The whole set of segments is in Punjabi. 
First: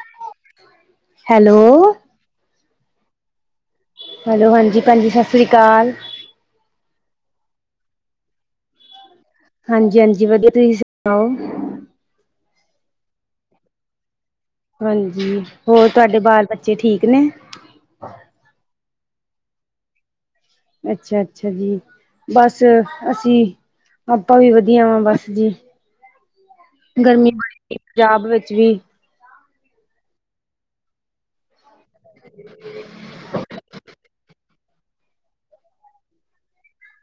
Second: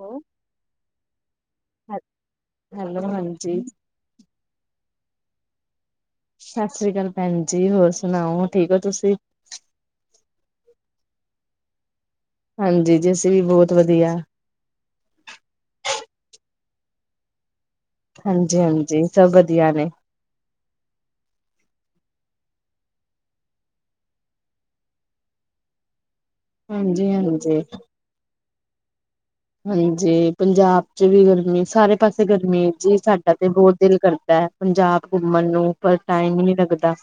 ਹੈਲੋ। ਹੈਲੋ ਹੈਲੋ ਹਾਂਜੀ ਹੈਲੋ ਹਾਂਜੀ ਭੈਨਜੀ ਸਸ਼੍ਰੀ ਕਾਲ ਸਸ੍ਰੀ ਕਾਲ ਭੈਣ ਜੀ ਹੋਰ ਸੁਣਾਓ ਠੀਕ ਹੋ ਤੁਸੀਂ ਹਾਂਜੀ ਹਾਂਜੀ ਵਧੀਆ ਤੁਸੀਂ ਸੁਣਾਓ? ਹਾਂਜੀ ਜੀ ਅਸੀਂ ਵੀ ਬਹੁਤ ਵਧੀਆ। ਹਾਂਜੀ ਹੋਰ ਤੁਹਾਡੇ ਬਾਲ ਬੱਚੇ ਠੀਕ ਨੇ ਹਾਂਜੀ ਹਾਂਜੀ ਸਭ ਵਧੀਆ ਨੇ ਅੱਛਾ ਅੱਛਾ ਜੀ ਬਸ ਅਸੀਂ ਆਪਾਂ ਵੀ ਵਧੀਆ ਵਾ ਬਸ ਜੀ ਹਾਂਜੀ ਗਰਮੀ ਹਾਂਜੀ ਬੜੀ ਪੰਜਾਬ ਵਿੱਚ ਵੀ। ਹਾਂਜੀ, ਪੰਜਾਬ ਚ ਵੀ ਗਰਮੀ ਸਾਰੇ ਪਾਸੇ ਗਰਮੀ ਐ ਜੀ ਸਾਡਾ ਤੇ ਬਹੁਤ ਦਿਲ ਕਰਦਾ ਐ ਪੰਜਾਬ ਘੁੰਮਣ ਨੂੰ ਪਰ ਟਾਈਮ ਹੀ ਨਹੀਂ ਲੱਗਦਾ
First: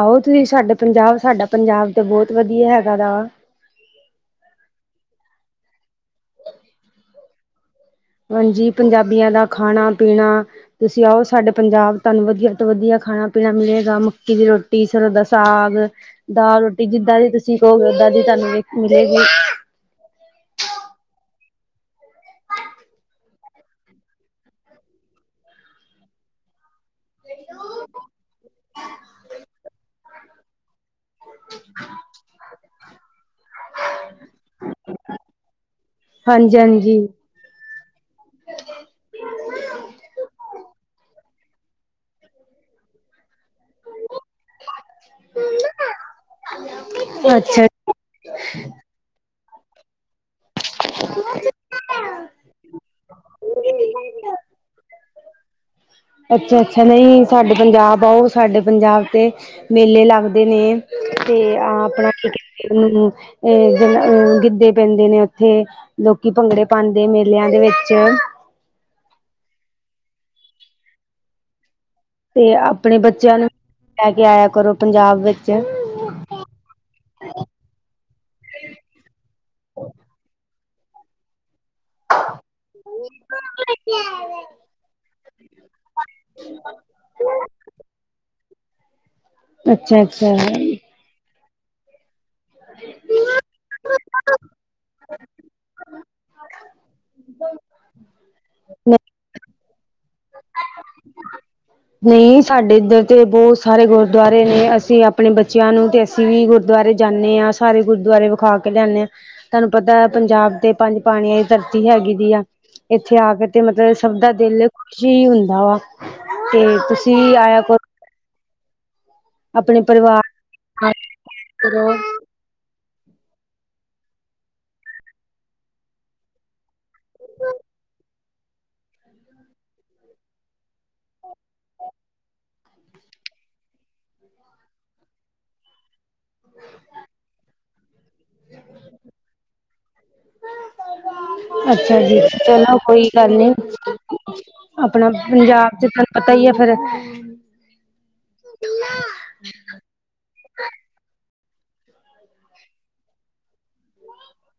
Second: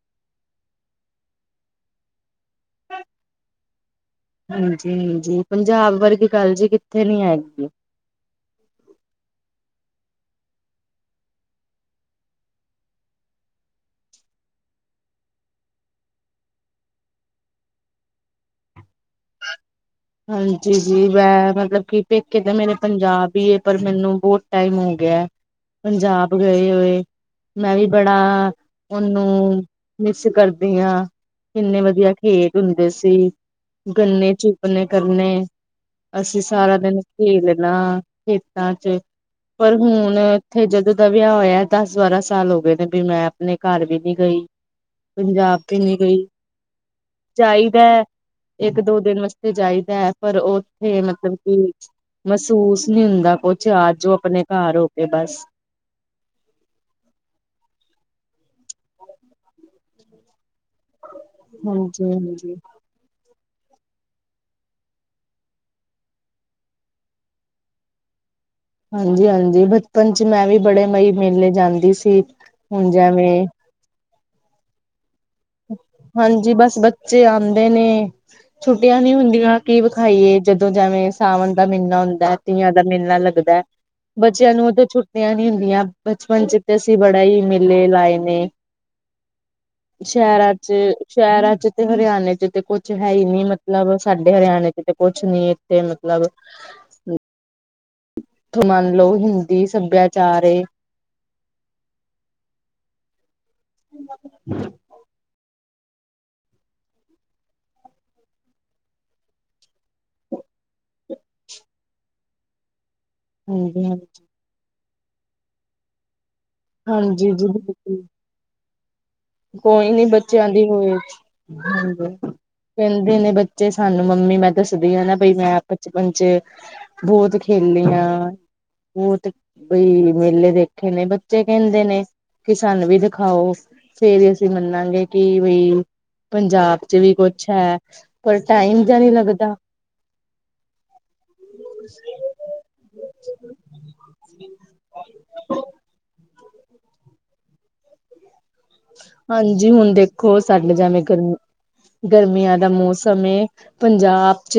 ਆਓ ਤੁਸੀਂ ਸਾਡੇ ਪੰਜਾਬ ਸਾਡਾ ਪੰਜਾਬ ਤੇ ਬਹੁਤ ਵਧੀਆ ਹੈਗਾ ਵਾ ਹਾਂਜੀ ਹਾਂਜੀ, ਪੰਜਾਬ ਵਰਗੀ ਗੱਲ ਜੀ ਕਿੱਥੇ ਨੀ ਹੈਗੀ। ਹਾਂਜੀ, ਪੰਜਾਬੀਆਂ ਦਾ ਖਾਣਾ ਪੀਣਾ ਤੁਸੀਂ ਆਓ ਸਾਡੇ ਪੰਜਾਬ ਤੁਹਾਨੂੰ ਵਧੀਆ ਤੋਂ ਵਧੀਆ ਖਾਣਾ ਪੀਣਾ ਮਿਲੇਗਾ ਮੱਕੀ ਦੀ ਰੋਟੀ ਸਰ੍ਹੋਂ ਦਾ ਸਾਗ ਦਾਲ ਰੋਟੀ ਜਿੱਦਾਂ ਦੀ ਤੁਸੀਂ ਕਹੋਗੇ ਓਦਾਂ ਦੀ ਤੁਹਾਨੂੰ ਮਿ ਮਿਲੇਗੀ। ਹਾਂਜੀ ਜੀ ਮੈ ਮਤਲਬ ਕਿ ਪੇਕੇ ਤਾਂ ਮੇਰੇ ਪੰਜਾਬ ਹੀ ਪਰ ਮੈਨੂੰ ਬਹੁਤ ਟਾਈਮ ਹੋ ਗਿਐ ਪੰਜਾਬ ਗਏ ਹੋਏ ਮੈਂ ਵੀ ਬੜਾ ਉਹਨੂੰ ਮਿਸ ਕਰਦੀ ਆਂ ਕਿੰਨੇ ਵਧੀਆ ਖੇਤ ਹੁੰਦੇ ਸੀ ਗੰਨੇ ਚ ਕਰਨੇ ਅਸੀਂ ਹਾਂਜੀ ਸਾਰਾ ਹਾਂਜੀ ਦਿਨ ਖੇਲਣਾ ਖੇਤਾਂ ਚ ਪਰ ਹੁਣ ਇੱਥੇ ਜਦੋਂ ਦਾ ਵਿਆਹ ਹੋਇਆ ਦਸ ਬਾਰਾਂ ਸਾਲ ਹੋ ਗਏ ਨੇ ਵੀ ਮੈਂ। ਆਪਣੇ ਘਰ ਵੀ ਨੀ ਗਈ। ਪੰਜਾਬ ਵੀ ਨਹੀਂ ਗਈ ਅੱਛਾ ਜਾਈਦਾ ਇੱਕ ਦੋ ਦਿਨ ਵਾਸਤੇ। ਤੇ ਜਾਈਦਾ ਹੈ ਪਰ ਉੱਥੇ ਮਤਲਬ ਕਿ। ਮਹਿਸੂਸ ਨਹੀਂ ਹੁੰਦਾ ਕੁਛ, ਆਜੌ ਆਪਣੇ ਘਰ ਹੋ ਕੇ ਬਸ। ਅੱਛਾ ਅੱਛਾ, ਨਹੀਂ ਸਾਡੇ ਪੰਜਾਬ ਆਓ ਸਾਡੇ ਪੰਜਾਬ ਤੇ ਮੇਲੇ ਲੱਗਦੇ ਨੇ। ਤੇ ਆਹ ਆਪਣਾ ਹਾਂਜੀ ਕੀ ਹਾਂਜੀ ਕਹਿੰਦੇ ਉਹਨੂੰ। ਇਹ ਗਿੱਧੇ ਪੈਂਦੇ ਨੇ ਉੱਥੇ ਲੋਕੀ ਭੰਗੜੇ ਪਾਉਂਦੇ ਮੇਲਿਆਂ ਦੇ ਵਿੱਚ ਹਾਂਜੀ ਹਾਂਜੀ, ਬਚਪਨ ਚ ਮੈਂ ਵੀ ਬੜੇ ਬਈ ਮੇਲੇ ਜਾਂਦੀ ਸੀ। ਤੇ ਹੁਣ ਆਪਣੇ ਬੱਚਿਆਂ ਜਿਵੇਂ ਨੂੰ ਲੈ ਕੇ ਆਇਆ ਕਰੋ ਪੰਜਾਬ ਵਿੱਚ। ਹਾਂਜੀ, ਬਸ ਬੱਚੇ ਆਉਂਦੇ ਨੇ। ਛੁੱਟੀਆਂ ਨੀ ਹੁੰਦੀਆਂ ਕੀ ਵਿਖਾਈਏ ਜਦੋਂ ਜਿਵੇਂ ਸਾਵਣ ਦਾ ਮਹੀਨਾ ਹੁੰਦਾ। ਤੀਆਂ ਦਾ ਮੇਲਾ ਲੱਗਦਾ। ਬੱਚਿਆਂ ਨੂੰ ਤਾਂ ਛੁੱਟੀਆਂ ਨੀ ਹੁੰਦੀਆਂ ਬਚਪਨ ਚ ਤੇ ਅਸੀਂ ਬੜਾ ਹੀ ਮੇਲੇ ਲਾਏ ਨੇ। ਅੱਛਾ-ਅੱਛਾ ਸ਼ਹਿਰਾਂ ਚ। ਸ਼ਹਿਰਾਂ ਚ ਤੇ ਹਰਿਆਣੇ ਚ ਤੇ ਕੁਛ ਹੈ ਹੀ ਨੀ ਮਤਲਬ ਸਾਡੇ ਹਰਿਆਣੇ ਚ ਤੇ ਕੁਛ ਨੀ ਇੱਥੇ ਮਤਲਬ। ਹੈਨਾ। ਉਥੋਂ ਮੰਨ ਲਓ ਹਿੰਦੀ ਸਭਿਆਚਾਰ ਏ। ਨਹੀਂ ਸਾਡੇ ਇੱਧਰ ਤੇ ਬਹੁਤ ਸਾਰੇ ਗੁਰਦੁਆਰੇ ਨੇ ਅਸੀਂ ਆਪਣੇ ਬੱਚੇ। ਬੱਚਿਆਂ ਨੂੰ ਤੇ ਅਸੀਂ ਵੀ ਗੁਰਦੁਆਰੇ ਜਾਂਦੇ ਹਾਂ ਸਾਰੇ ਗੁਰਦੁਆਰੇ ਵਿਖਾ ਕੇ ਲਿਆਦੇ ਹਾਂ। ਤੁਹਾਨੂੰ ਪਤਾ ਪੰਜਾਬ ਤੇ ਪੰਜ ਪਾਣੀਆਂ ਦੀ ਧਰਤੀ ਹੈਗੀ ਦੀ ਆ। ਇੱਥੇ ਆ ਕੇ ਤੇ ਮਤਲਬ ਹਾਂਜੀ-ਹਾਂਜੀ, ਸਭ ਦਾ ਦਿਲ ਖੁਸ਼ ਹੀ ਹੁੰਦਾ ਵਾ। ਤੇ ਤੁਸੀਂ ਹਾਂਜੀ ਵੀ ਜੀ। ਆਇਆ ਕਰੋ ਆਪਣੇ ਕੋਈ ਨੀ ਬੱਚਿਆਂ ਦੀ ਪਰਿਵਾਰ ਹੋਏ। ਕਰੋ ਕਹਿੰਦੇ ਨੇ ਬੱਚੇ ਸਾਨੂੰ ਮੰਮੀ ਮੈਂ ਦੱਸਦੀ ਹਾਂ ਨਾ ਬਈ ਮੈਂ ਬਚਪਨ ਚ। ਬਹੁਤ ਖੇਲੀ ਹਾਂ। ਬਹੁਤ ਬਈ ਮੇਲੇ ਦੇਖੇ ਨੇ ਬੱਚੇ ਕਹਿੰਦੇ ਨੇ ਕਿ ਸਾਨੂੰ ਵੀ ਦਿਖਾਓ। ਫਿਰ ਅਸੀਂ ਮੰਨਾਗੇ ਕਿ ਬਈ। ਪੰਜਾਬ ਚ ਵੀ ਕੁਛ ਹੈ ਪਰ ਟਾਈਮ ਜਿਹਾ ਨਹੀਂ ਲੱਗਦਾ। ਅੱਛਾ ਜੀ ਚਲੋ ਕੋਈ ਗੱਲ ਨੀ। ਆਪਣਾ ਪੰਜਾਬ ਚ ਤੁਹਾਨੂੰ ਪਤਾ ਹੀ ਹੈ ਫੇਰ। ਹਾਂਜੀ, ਹੁਣ ਦੇਖੋ ਸਾਡੇ ਜਿਵੇਂ ਗਰਮ ਗਰਮੀਆਂ ਦਾ ਮੌਸਮ ਏ। ਪੰਜਾਬ ਚ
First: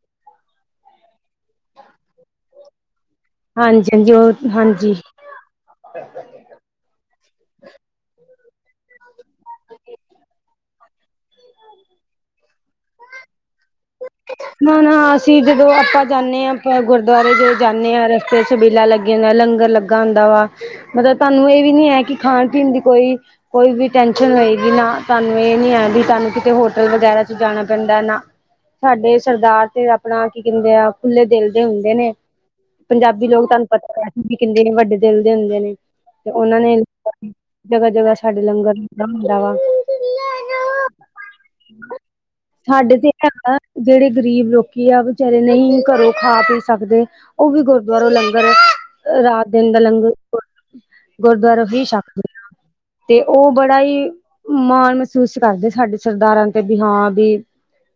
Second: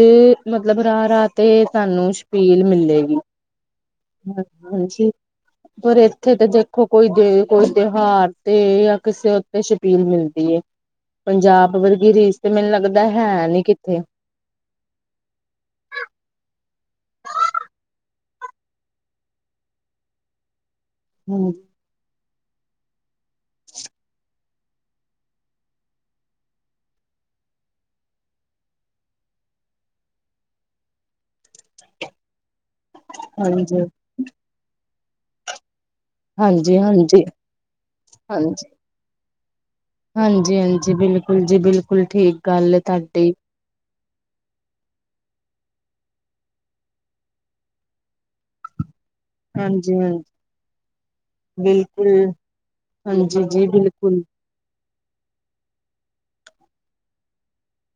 ਮਤਲਬ ਰਾਹ ਰਾਹ ਤੇ ਤੁਹਾਨੂੰ ਛਬੀਲ ਮਿਲੇਗੀ। ਹਾਂਜੀ ਹਾਂਜੀ, ਹਾਂ ਹਾਂਜੀ, ਪਰ ਇੱਥੇ ਤੇ ਦੇਖੋ ਕੋਈ ਜੇ ਕੋਈ ਤਿਉਹਾਰ ਤੇ ਜਾਂ ਕਿਸੇ। ਤੇ ਸ਼ਪੀਲ ਮਿਲਦੀ ਏ ਪੰਜਾਬ ਵਰਗੀ ਰੀਸ ਤੇ ਮੈਨੂੰ ਲੱਗਦਾ ਹੈ ਨੀ ਕਿੱਥੇ। ਨਾ ਨਾ ਅਸੀਂ ਜਦੋਂ ਆਪਾਂ ਜਾਂਦੇ ਹਾਂ ਆਪ ਗੁਰਦੁਆਰੇ ਜ ਜਾਂਦੇ ਹਾਂ ਰਸਤੇ ਚ। ਛਬੀਲਾ ਲੱਗੀਆਂ ਹੁੰਦੀਆਂ ਲੰਗਰ ਲੱਗਾ ਹੁੰਦਾ ਵਾ ਮਤਲਬ ਤੁਹਾਨੂੰ ਹੂੰ, ਇਹ ਵੀ ਨੀ ਹੈ ਕਿ ਖਾਣ ਪੀਣ ਦੀ ਕੋਈ। ਕੋਈ ਵੀ ਟੈਨਸ਼ਨ ਹੋਏਗੀ ਨਾ ਸਾਨੂੰ ਇਹ ਨੀ ਹੈ ਵੀ ਤੁਾਨੂੰ ਕਿਤੇ ਹੋਟਲ ਵਗੈਰਾ ਚ ਜਾਣਾ ਪੈਂਦਾ ਨਾ। ਸਾਡੇ ਸਰਦਾਰ ਤੇ ਆਪਣਾ ਕੀ ਕਹਿੰਦੇ ਆ ਖੁੱਲੇ ਦਿਲ ਦੇ ਹੁੰਦੇ ਨੇ ਪੰਜਾਬੀ ਲੋਕ ਤੁਹਾਨੂੰ ਹਾਂਜੀ, ਪਤਾ। ਕਿੰਦੇ ਨੇ ਵੱਡੇ ਦਿਲ ਦੇ ਹੁੰਦੇ ਨੇ ਤੇ ਉਹਨਾਂ ਨੇ ਹਾਂਜੀ, ਹਾਂਜੀ, ਜਗ੍ਹਾ ਜਗ੍ਹਾ ਸਾਡੇ ਹਾਂਜੀ। ਲੰਗਰ। ਲੱਗਾ ਹੁੰਦਾ ਵਾ। ਹਾਂਜੀ, ਹਾਂਜੀ ਬਿਲਕੁਲ ਜੀ, ਬਿਲਕੁਲ ਠੀਕ ਗੱਲ ਹੈ ਸਾਡੇ ਤੇ ਤੁਹਾਡੀ। ਹੈਗਾ ਜਿਹੜੇ ਗ਼ਰੀਬ ਲੋਕੀ ਆ ਵਿਚਾਰੇ ਨਹੀਂ ਘਰੋਂ ਖਾ ਪੀ ਸਕਦੇ। ਉਹ ਵੀ ਗੁਰਦੁਆਰੋ ਲੰਗਰ ਰਾਤ ਦਿਨ ਦਾ ਹਾਂਜੀ, ਲੰਗਰ। ਹਾਂਜੀ ਗੁਰਦੁਆਰਾ ਤੋਂ ਵੀ ਬਿਲਕੁਲ ਛਕਦੇ ਹਾਂ ਤੇ ਹਾਂਜੀ ਉਹ ਜੀ ਬੜਾ ਹੀ। ਬਿਲਕੁਲ। ਮਾਣ ਮਹਿਸੂਸ ਕਰਦੇ ਸਾਡੇ ਸਰਦਾਰਾਂ ਤੇ ਵੀ ਹਾਂ ਵੀ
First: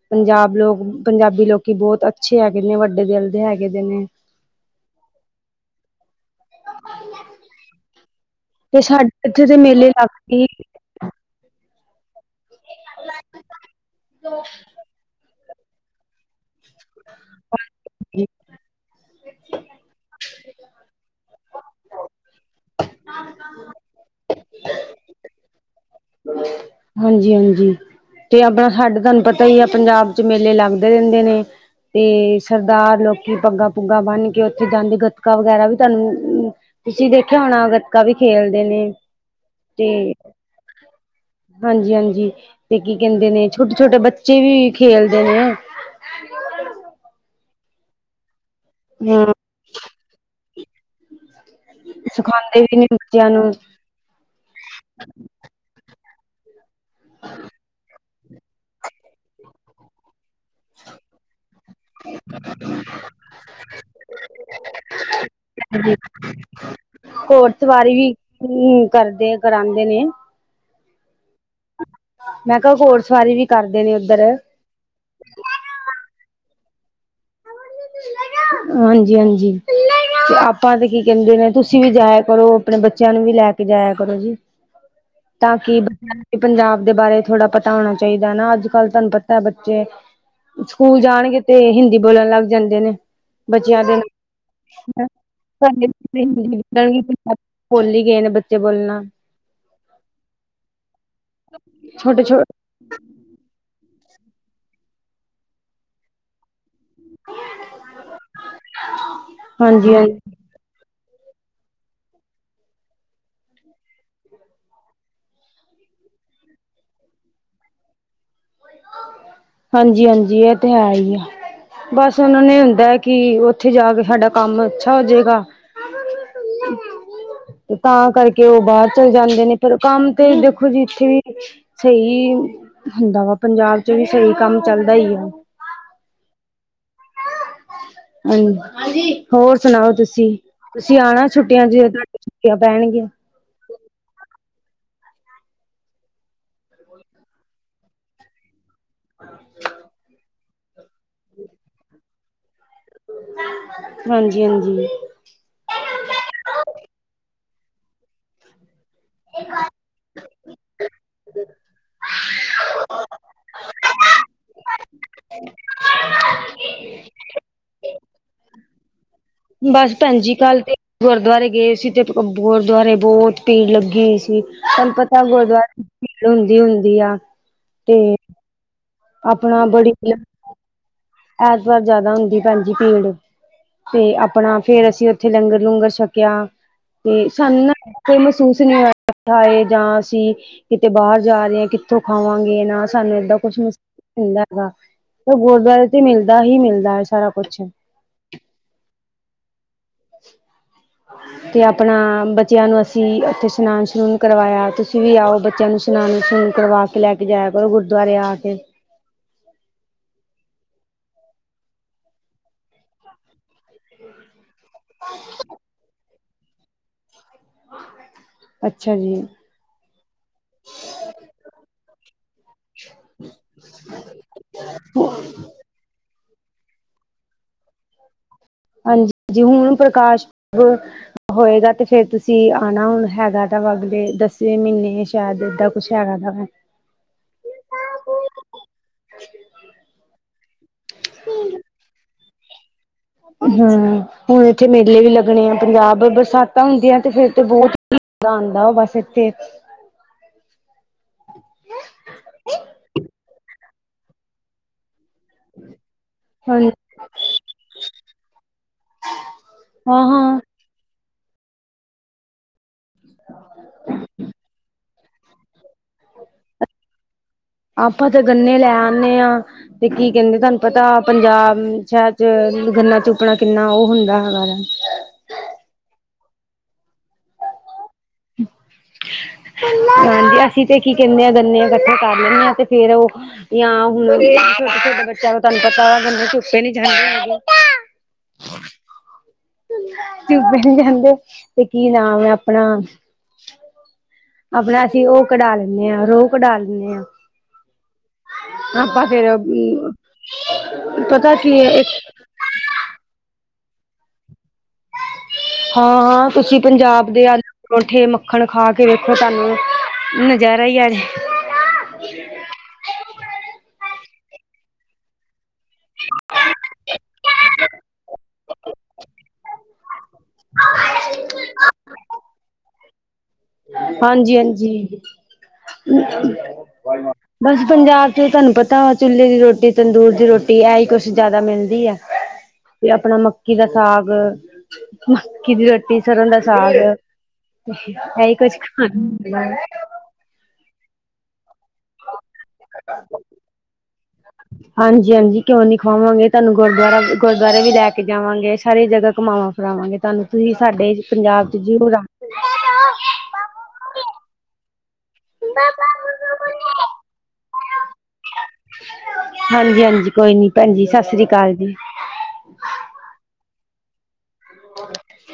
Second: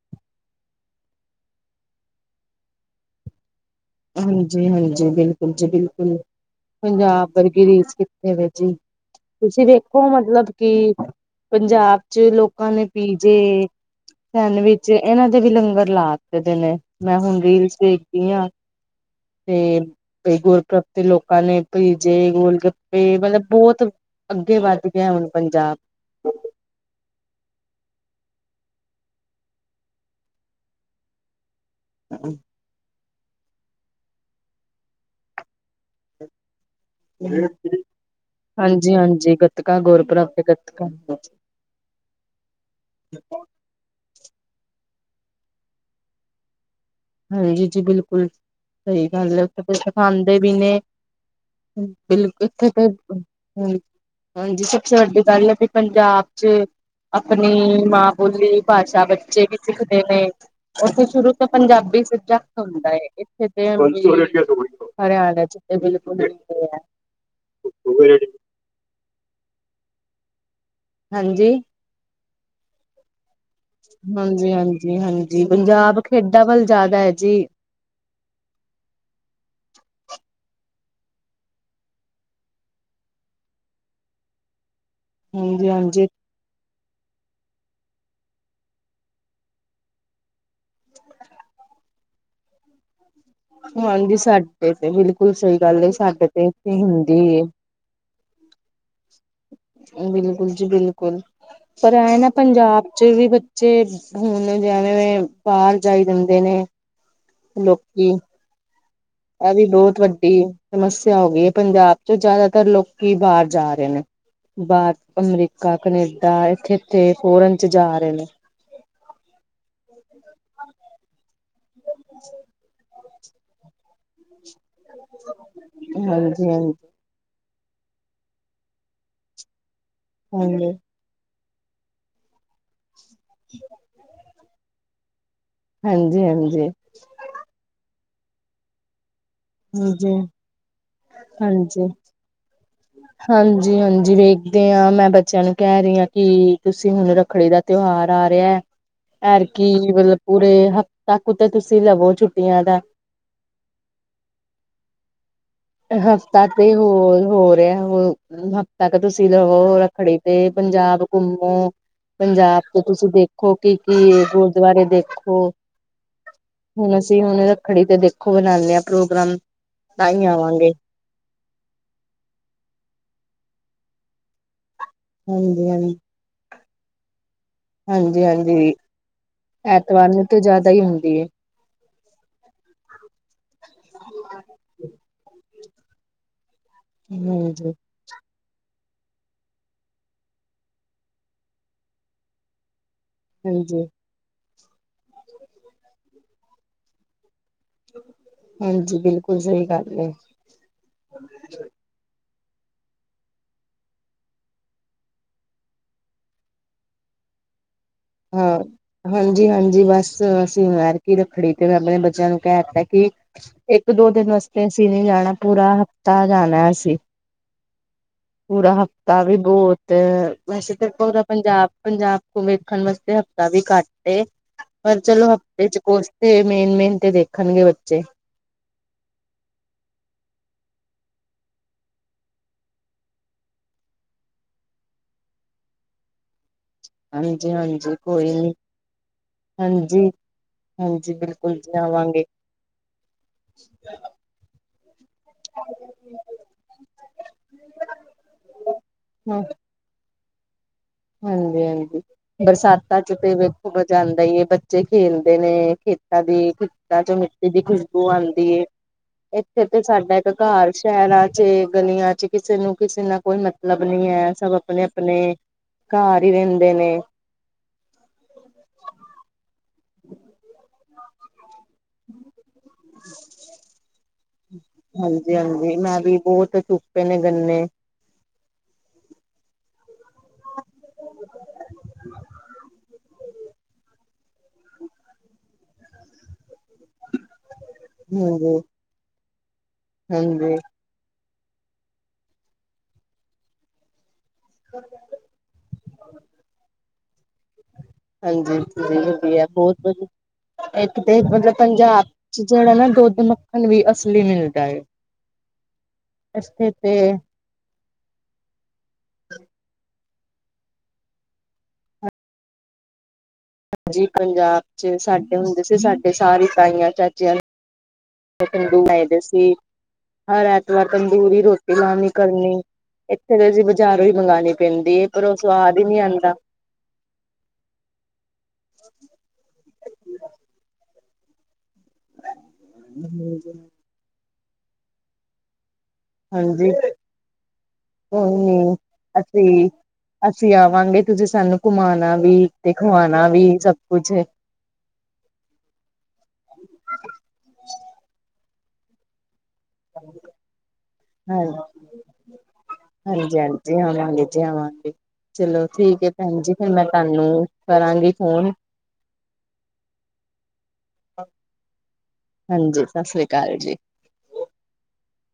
ਪੰਜਾਬ ਲੋਕ। ਪੰਜਾਬੀ ਲੋਕੀ ਬਹੁਤ ਅੱਛੇ ਹੈਗੇ ਨੇ। ਵੱਡੇ ਦਿਲ ਦੇ ਹੈਗੇ ਦੇ ਨੇ। ਹਾਂਜੀ ਹਾਂਜੀ, ਬਿਲਕੁਲ ਜੀ ਬਿਲਕੁਲ ਪੰਜਾਬ ਵਰਗੀ ਰੀਸ ਕਿੱਥੇ। ਜੀ ਤੇ ਸਾਡੇ ਇੱਥੇ ਦੇ ਤੁਸੀਂ ਮੇਲੇ ਵੇਖੋ ਮਤਲਬ ਕਿ ਲੱਗ ਪੰਜਾਬ ਚ ਲੋਕਾਂ ਨੇ ਪੀਜੇ ਸੈਂਡਵਿਚ ਇਹਨਾਂ ਦੇ ਵੀ ਲੰਗਰ ਲਾ ਦੇ ਨੇ ਮੈਂ ਹੁਣ ਰੀਲਸ ਦੇਖਦੀ ਆ। ਤੇ ਗੁਰਪੂਰਬ ਤੇ ਲੋਕਾਂ ਨੇ ਭੀਜੇ ਗੋਲਗੱਪੇ ਮਤਲਬ ਬਹੁਤ ਅੱਗੇ ਵੱਧ ਗਿਆ ਹੁਣ ਪੰਜਾਬ ਹਾਂਜੀ ਹਾਂਜੀ, ਤੇ ਆਪਣਾ ਸਾਡੇ ਤੁਹਾਨੂੰ ਪਤਾ ਹੀ ਆ ਪੰਜਾਬ ਚ ਮੇਲੇ ਲੱਗਦੇ ਰਹਿੰਦੇ ਨੇ। ਤੇ ਸਰਦਾਰ ਲੋਕੀ ਪੱਗਾਂ ਪੁੱਗਾਂ ਬੰਨ ਕੇ ਉੱਥੇ ਜਾਂਦੇ ਗੱਤਕਾ ਵਗੈਰਾ ਵੀ ਤੁਹਾਨੂੰ ਤੁਸੀਂ ਦੇਖਿਆ ਹੋਣਾ ਗਤਕਾ ਵੀ ਖੇਲਦੇ ਨੇ ਤੇ ਹਾਂ, ਹਾਂਜੀ ਹਾਂਜੀ, ਤੇ ਕੀ ਕਹਿੰਦੇ ਨੇ ਛੋਟੇ ਛੋਟੇ ਬੱਚੇ ਵੀ ਖੇਲਦੇ ਨੇ। ਹਾਂਜੀ ਜੀ, ਬਿਲਕੁਲ ਸਹੀ ਹਮ ਗੱਲ ਐ ਉੱਥੇ ਸਿਖਾਾਂਦੇ ਵੀ ਨੇ। ਬਿਲਕੁਲ ਸਿਖਾਉਂਦੇ ਇੱਥੇ ਵੀ ਨੇ ਤਾਂ ਬੱਚਿਆਂ ਨੂੰ ਹੂੰ, ਹਾਂਜੀ ਸਭ ਤੋਂ ਵੱਡੀ ਗੱਲ ਹੈ ਵੀ ਪੰਜਾਬ ਚ ਆਪਣੀ ਮਾਂ ਬੋਲੀ ਭਾਸ਼ਾ ਬੱਚੇ ਵੀ ਸਿੱਖਦੇ ਨੇ। ਓਥੇ ਸ਼ੁਰੂ ਤੋਂ ਪੰਜਾਬੀ ਸਬਜੈਕਟ ਹੁੰਦਾ ਐ ਇਥੇ ਹਰਿਆ। ਹੋਰ ਸਵਾਰੀ ਵੀ ਕਰਦੇ ਕਰਾਂਦੇ ਨੇ। ਹਾਂਜੀ। ਮੈਂ ਕਿਹਾ ਹੋਰ ਸਵਾਰੀ ਵੀ ਕਰਦੇ ਨੇ ਉੱਧਰ ਹਾਂਜੀ ਹਾਂਜੀ, ਹਾਂਜੀ ਪੰਜਾਬ ਖੇਡਾਂ ਵੱਲ ਜ਼ਿਆਦਾ ਹੈ ਜੀ। ਹਾਂਜੀ ਹਾਂਜੀ। ਤੇ ਆਪਾਂ ਤੇ ਕੀ ਕਹਿੰਦੇ ਨੇ ਤੁਸੀਂ ਵੀ ਜਾਇਆ ਕਰੋ ਆਪਣੇ ਬੱਚਿਆਂ ਨੂੰ ਵੀ ਲੈ ਕੇ ਜਾਇਆ ਕਰੋ ਜੀ। ਤਾਂ ਹਾਂਜੀ ਕਿ ਹਾਂਜੀ ਬੱਚ ਪੰਜਾਬ ਦੇ ਬਾਰੇ ਥੋੜ੍ਹਾ ਪਤਾ ਹੋਣਾ ਚਾਹੀਦਾ ਨਾ ਅੱਜ ਕੱਲ੍ਹ ਤੁਹਾਨੂੰ ਪਤਾ ਬੱਚੇ। ਸਕੂਲ ਜਾਣਗੇ ਤੇ ਹਿੰਦੀ ਬੋਲਣ ਲੱਗ ਜਾਂਦੇ ਨੇ। ਬਚਿਆਂ ਦੇ [inaudible] ਹਾਂਜੀ ਸਾਡੇ ਤੇ ਬਿਲਕੁਲ ਸਹੀ ਗੱਲ ਹੈ ਸਾਡੇ ਤੇ ਇੱਥੇ ਹਿੰਦੀ ਭੁੱਲ ਹੀ ਗਏ ਨੇ ਬੱਚੇ ਬੋਲਣਾ ਬਿਲਕੁਲ ਜੀ ਬਿਲਕੁਲ ਪਰ ਐ ਛੋਟੇ ਨਾ ਛੋਟੇ ਪੰਜਾਬ ਚ ਵੀ। ਬੱਚੇ ਹੁਣ ਜਵੇਂ ਬਾਹਰ ਜਾਈ ਜਾਂਦੇ ਨੇ ਲੋਕੀ। [unintelligible] ਆ ਵੀ ਹਾਂਜੀ ਬਹੁਤ ਹਾਂਜੀ ਵੱਡੀ ਸਮੱਸਿਆ ਹੋ ਗਈ ਐ ਪੰਜਾਬ ਚ ਜ਼ਿਆਦਾਤਰ ਲੋਕੀ ਬਾਹਰ ਜਾ ਰਹੇ ਨੇ। ਬਾਹਰ ਅਮਰੀਕਾ ਕਨੇਡਾ ਇਥੇ ਇਥੇ ਫੋਰਨ ਚ ਜਾ ਰਹੇ ਨੇ। ਹਾਂਜੀ ਹਾਂਜੀ, ਇਹ ਤੇ ਹੈ ਹੀ ਆ ਬਸ ਉਹਨਾਂ ਨੇ ਹੁੰਦਾ ਕਿ ਉੱਥੇ ਜਾ ਕੇ ਸਾਡਾ ਕੰਮ ਅੱਛਾ ਹੋਜੇਗਾ। ਹਾਂਜੀ ਹਾਂਜੀ ਤਾਂ ਕਰਕੇ ਉਹ ਬਾਹਰ ਚਲੇ ਜਾਂਦੇ ਨੇ ਪਰ ਕੰਮ ਤੇ ਦੇਖੋ ਹਾਂਜੀ ਜੀ ਇੱਥੇ ਵੀ ਸਹੀ ਹੁੰਦਾ ਵਾ ਪੰਜਾਬ ਚ ਵੀ ਸਹੀ ਕੰਮ ਚੱਲਦਾ ਹੀ ਆ। ਹਾਂਜੀ ਹਾਂਜੀ। ਹਾਂਜੀ ਹੋਰ ਸੁਣਾਓ ਤੁਸੀਂ ਤੁਸੀਂ ਆਣਾ ਛੁੱਟੀਆਂ ਚ ਹਾਂਜੀ ਤੇ। ਚੁੱਕੀਆਂ ਪੈਣਗੀਆਂ। ਹਾਂਜੀ ਹਾਂਜੀ, ਵੇਖਦੇ ਆ ਮੈਂ ਬੱਚਿਆਂ ਨੂੰ ਕਹਿ ਰਹੀ ਹਾਂ ਕਿ ਤੁਸੀਂ ਹੁਣ ਰੱਖੜੀ ਦਾ। ਤਿਉਹਾਰ ਆ ਰਿਹਾ ਐਤਕੀ ਮਤਲਬ ਪੂਰੇ ਤੱਕ ਤਾਂ ਤੁਸੀਂ ਲਵੋ ਛੁੱਟੀਆਂ ਦਾ। ਹਾਂਜੀ ਹਾਂਜੀ। ਹਫ਼ਤਾ ਤੇ ਹੋਰ ਹੋ ਰਿਹਾ ਹੋਰ। ਹਫ਼ਤਾਂ ਤੱਕ ਤੁਸੀਂ ਰਵੋ ਰੱਖੜੀ ਤੇ ਪੰਜਾਬ ਘੁੰਮੋ। ਪੰਜਾਬ ਚ ਤੁਸੀਂ ਦੇਖੋ ਕੀ ਕੀ ਗੁਰਦੁਆਰੇ ਦੇਖੋ। ਹੁਣ ਅਸੀਂ ਹੁਣ ਰੱਖੜੀ ਤੇ ਦੇਖੋ ਬਣਾਦੇ ਆ ਪ੍ਰੋਗਰਾਮ ਬਸ ਤਾਂ ਭੈਣ ਹੀ ਜੀ ਆਵਾਂਗੇ। ਕੱਲ ਤੇ ਗੁਰਦੁਆਰੇ ਗਏ ਸੀ ਤੇ ਗੁਰਦੁਆਰੇ ਬਹੁਤ ਭੀੜ ਲੱਗੀ ਹੋਈ ਸੀ ਸੰਪਤੀ। ਹਾਂਜੀ ਗੁਰਦੁਆਰੇ ਹਾਂਜੀ ਭੀੜ ਹੁੰਦੀ ਹੁੰਦੀ ਆ ਤੇ ਹਾਂਜੀ ਆਪਣਾ ਬੜੀ ਐਤਵਾਰ ਨੂੰ ਤੇ ਜ਼ਿਆਦਾ ਹੀ ਹੁੰਦੀ ਐ। ਐਤਵਾਰ ਜਿਆਦਾ ਹੁੰਦੀ ਭੈਣਜੀ ਭੀੜ ਤੇ ਆਪਣਾ ਫੇਰ ਅਸੀਂ ਉੱਥੇ ਲੰਗਰ ਲੂੰਗਰ ਛਕਿਆ ਤੇ ਸਾਨੂੰ ਨਾ। ਹਾਂਜੀ ਕੋਈ ਮਹਿਸੂਸ ਨਹੀਂ ਹੋ ਹੈ ਜਾਂ ਅਸੀਂ ਕਿਤੇ ਬਾਹਰ ਜਾ ਰਹੇ ਹਾਂ ਕਿੱਥੋਂ ਖਾਵਾਂਗੇ ਇਹਨਾਂ ਸਾਨੂੰ ਏਦਾਂ ਕੁਛ ਹਾਂਜੀ ਮਿਲਦਾ ਹੈਗਾ ਗੁਰਦੁਆਰੇ ਤੇ ਮਿਲਦਾ ਹੀ ਮਿਲਦਾ ਹੈ ਸਾਰਾ ਕੁਛ। ਹਾਂਜੀ ਬਿਲਕੁਲ ਸਹੀ ਗੱਲ। ਹ। ਤੇ ਆਪਣਾ ਬੱਚਿਆਂ ਨੂੰ ਅਸੀਂ ਉੱਥੇ ਸਸ਼ਨਾਨ ਸਨੂਨ ਕਰਵਾਇਆ ਤੁਸੀਂ ਵੀ ਆਓ ਬੱਚਿਆਂ ਨੂੰ। ਇਸ਼ਨਾਨ ਕਰਵਾ ਕੇ ਲੈ ਕੇ ਜਾਇਆ ਕਰ ਗੁਰਦੁਆਰੇ ਆ ਕੇ। ਹਾਂ ਹਾਂਜੀ ਹਾਂਜੀ ਬਸ ਅਸੀਂ ਮੈਰਕ ਰੱਖੜੀ ਤੇ ਮੈਂ ਆਪਣੇ ਬੱਚਿਆਂ ਨੂੰ ਕਹਿ ਦਿੱਤਾ ਕਿ ਇੱਕ ਦੋ ਦਿਨ ਵਾਸਤੇ ਅਸੀਂ ਨਹੀਂ ਜਾਣਾ ਪੂਰਾ ਹਫ਼ਤਾ ਜਾਣਾ ਅਸੀਂ। ਪੂਰਾ ਅੱਛਾ ਹਫ਼ਤਾ ਜੀ। ਵੀ ਬਹੁਤ ਤੇ ਵੈਸੇ ਤਾਂਦਾ ਪੰਜਾਬ ਪੰਜਾਬ ਵੇਖਣ ਵਾਸਤੇ ਹਫ਼ਤਾ ਵੀ ਘੱਟ ਪਰ ਚਲੋ ਹਫ਼ਤੇ ਚ ਕੋਰਸ ਤੇ ਮੇਨ ਮੇਨ ਤੇ ਦੇਖਣਗੇ ਬੱਚੇ। ਹਾਂਜੀ ਜ ਹੁਣ ਪ੍ਰਕਾਸ਼ ਪੁਰਬ ਹੋਏਗਾ ਤੇ ਫੇਰ ਤੁਸੀਂ ਆਉਣਾ ਹੁਣ ਹੈਗਾ ਤਾਂ ਅਗਲੇ ਦਸਵੇਂ ਮਹੀਨੇ ਸ਼ਾਇਦ ਏਦਾਂ। ਛਿਆਟਾ ਸਾਹਿਬ ਹਾਂਜੀ ਹਾਂਜੀ, ਕੋਈ ਨੀ। ਹਾਂਜੀ ਹਾਂਜੀ, ਬਿਲਕੁਲ ਜੀ ਆਵਾਂਗੇ। ਹਮ ਹੁਣ ਇੱਥੇ ਮੇਲੇ ਵੀ ਲੱਗਣੇ ਆ, ਪੰਜਾਬ ਬਰਸਾਤਾਂ ਹੁੰਦੀਆਂ ਤੇ ਫੇਰ ਤੇ ਬਹੁਤ ਆਉਂਦਾ ਉਹ ਬਸ ਇੱਥੇ ਹਾਂ ਹਾਂਜੀ ਹਾਂਜੀ, ਬਰਸਾਤਾਂ ਚ ਤੇ ਵੇਖੋਂ ਮਾਜਾਂ ਆਂਦਾ ਹੀ ਏ ਬ ਬੱਚੇ ਖੇਲਦੇ ਨੇ ਖੇਤਾਂ ਦੀ ਹਾਂਜੀ, ਖੇਤਾਂ ਚ ਮਿੱਟੀ ਦੀ ਖੁਸ਼ਬੂ ਆਉਂਦੀ ਹੈ। ਇੱਥੇ ਤੇ ਹਾਂ ਸਾਡਾ ਇੱਕ ਹਾਂ ਘਰ ਸ਼ਹਿਰਾਂ ਚ ਗਲੀਆਂ 'ਚ ਕਿਸੇ ਨੂੰ ਕਿਸੇ ਨਾਲ ਕੋਈ ਮਤਲਬ ਨੀ ਹੈ, ਸਭ ਆਪਣੇ ਆਪਣੇ। ਘਰ ਹੀ ਰਹਿੰਦੇ ਨੇ। ਆਪਾਂ ਤੇ ਗੰਨੇ ਲੈ ਆਦੇ ਹਾਂ, ਤੇ ਕੀ ਕਹਿੰਦੇ ਤੁਹਾਨੂੰ ਪਤਾ ਪੰਜਾਬ ਸ਼ਹਿਰ 'ਚ ਗੰਨਾ ਚੁਪਣਾ ਕਿੰਨਾ ਉਹ ਹੁੰਦਾ ਹੈਗਾ। ਹਾਂਜੀ ਹਾਂਜੀ, ਮੈਂ ਵੀ ਬਹੁਤ ਚੁਪੇ ਨੇ ਗੰਨੇ। ਹਾਂਜੀ, ਅਸੀਂ ਤੇ ਕੀ ਕਹਿੰਦੇ ਆ ਗੰਨੇ ਇਕੱਠਾ ਕਰ ਲੈਣੇ ਹਾਂ ਤੇ ਫੇਰ ਉਹ ਜਾਂ ਹੁਣ ਛੋਟੇ ਛੋਟੇ ਬੱਚਾ ਤਹਾਨੂੰ ਪਤਾ ਹੈ। ਇਹ ਨਹੀਂ ਜਾਣ ਦਿੰਦ ਹਾਂਜੀ ਇਹ ਹਾਂਜੀ ਤੇ ਕਹਿੰਦੇ ਤੇ ਕੀ ਨਾਮ ਆਪਣਾ। ਆਪਣਾ ਅਸੀਂ ਉਹ ਕਢਾ ਲੈਂਦੇ ਹਾਂ ਰੋਹ ਕਢਾ ਲੈਂਦੇ ਹਾਂ। ਹਾਂਜੀ ਆਪਾਂ ਫੇਰ ਵੀ ਹੈ ਬਹੁਤ ਵਧੀਆ ਇੱਕ ਤੇ ਪਤਾ ਮਤਲਬ ਕੀ ਹੈ ਪੰਜਾਬ ਚ ਜਿਹੜਾ ਨਾ ਦੁੱਧ ਮੱਖਣ ਵੀ ਅਸਲੀ ਮਿਲਦਾ ਹੈ। ਹਾਂ ਹਾਂ, ਤੁਸੀਂ ਇੱਥੇ ਤੇ ਪੰਜਾਬ ਦੇ ਆ? ਪਰੋਂਠੇ ਮੱਖਣ ਖਾ ਕੇ ਵੇਖੋ ਤੁਹਾਨੂੰ ਨਜ਼ਾਰਾ ਹੀ ਆਜਾਣਾ। ਹਾਂਜੀ, ਪੰਜਾਬ 'ਚ ਸਾਡੇ ਹੁੰਦੇ ਸੀ ਸਾਡੇ ਸਾਰੀ ਤਾਈਆਂ ਚਾਚੀਆਂ। ਤੰਦੂਰ ਲਾਈ ਦਾ ਸੀ, ਹਰ ਐਤਵਾਰ ਤੰਦੂੂਰੀ ਰੋਟੀ ਲਾਣੀ ਕਰਨੀ। ਹੂੰ ਬਾਜ਼ਾਰੋਂ ਹੀ ਹਾਂਜੀ ਮੰਗਉਣੀ ਪੈਂਦੀ ਹਾਂਜੀ ਹੈ ਪਰ ਉਹ ਸੁਵਾਦ ਹੀ ਨਹੀਂ ਆਉਂਦਾ। ਬਸ ਪੰਜਾਬ ਚ ਤੁਹਾਨੂੰ ਪਤਾ ਵਾ ਚੁੱਲ੍ਹੇ ਦੀ ਰੋਟੀ, ਤੰਦੂਰ ਦੀ ਰੋਟੀ, ਇਹ ਹੀ ਕੁਛ ਜਿਆਦਾ ਮਿਲਦੀ ਆ। ਤੇ ਆਪਣਾ ਮੱਕੀ ਦਾ ਸਾਗ ਮੱਕੀ ਦੀ ਰੋਟੀ। ਸਰੋ ਦਾ ਹਾਂਜੀ, ਸਾਗ ਇਹੀ ਕੋਈ ਕੁੱਝ ਨੀ ਖਾਣਾ ਅਸੀਂ ਅਸੀਂ ਆਵਾਂਗੇ ਤੁਸੀਂ ਸਾਨੂੰ ਘੁਮਾਣਾ ਵੀ ਤੇ ਖਵਾਣਾ ਵੀ ਸਭ ਕੁਛ ਹਾਂਜੀ ਹਾਂਜੀ, ਕਿਉਂ ਨੀ ਖਵਾਵਾਂਗੇ ਤੁਹਾਨੂੰ ਗੁਰਦੁਆਰਾ ਗੁਰਦੁਆਰੇ ਵੀ ਲੈ ਕੇ ਜਾਵਾਂਗੇ ਸਾਰੀ ਜਗ੍ਹਾ ਘਮਾਵਾਂਗੇ। ਕਰਾਵਾਂਗੇ ਤੁਹਾਨੂੰ ਤੁਸੀਂ ਸਾਡੇ ਹਾਂ ਪੰਜਾਬ ਚ ਜ਼ ਜੀ ਆਵਾਂਗੇ ਜੀ ਆਵਾਂਗੇ, ਚਲੋ ਠੀਕ ਹੈ ਭੈਣ ਜੀ, ਫਿਰ ਮੈਂ ਤੁਹਾਨੂੰ ਕਰਾਂਗੀ ਫੋਨ। ਹਾਂਜੀ ਹਾਂਜੀ, ਕੋਈ ਨੀ ਭੈਣ ਜੀ, ਸਤਿ ਸ੍ਰੀ ਅਕਾਲ ਜੀ। ਹਾਂਜੀ, ਸਤਿ ਸ੍ਰੀ ਅਕਾਲ ਜੀ। ਹਾਂ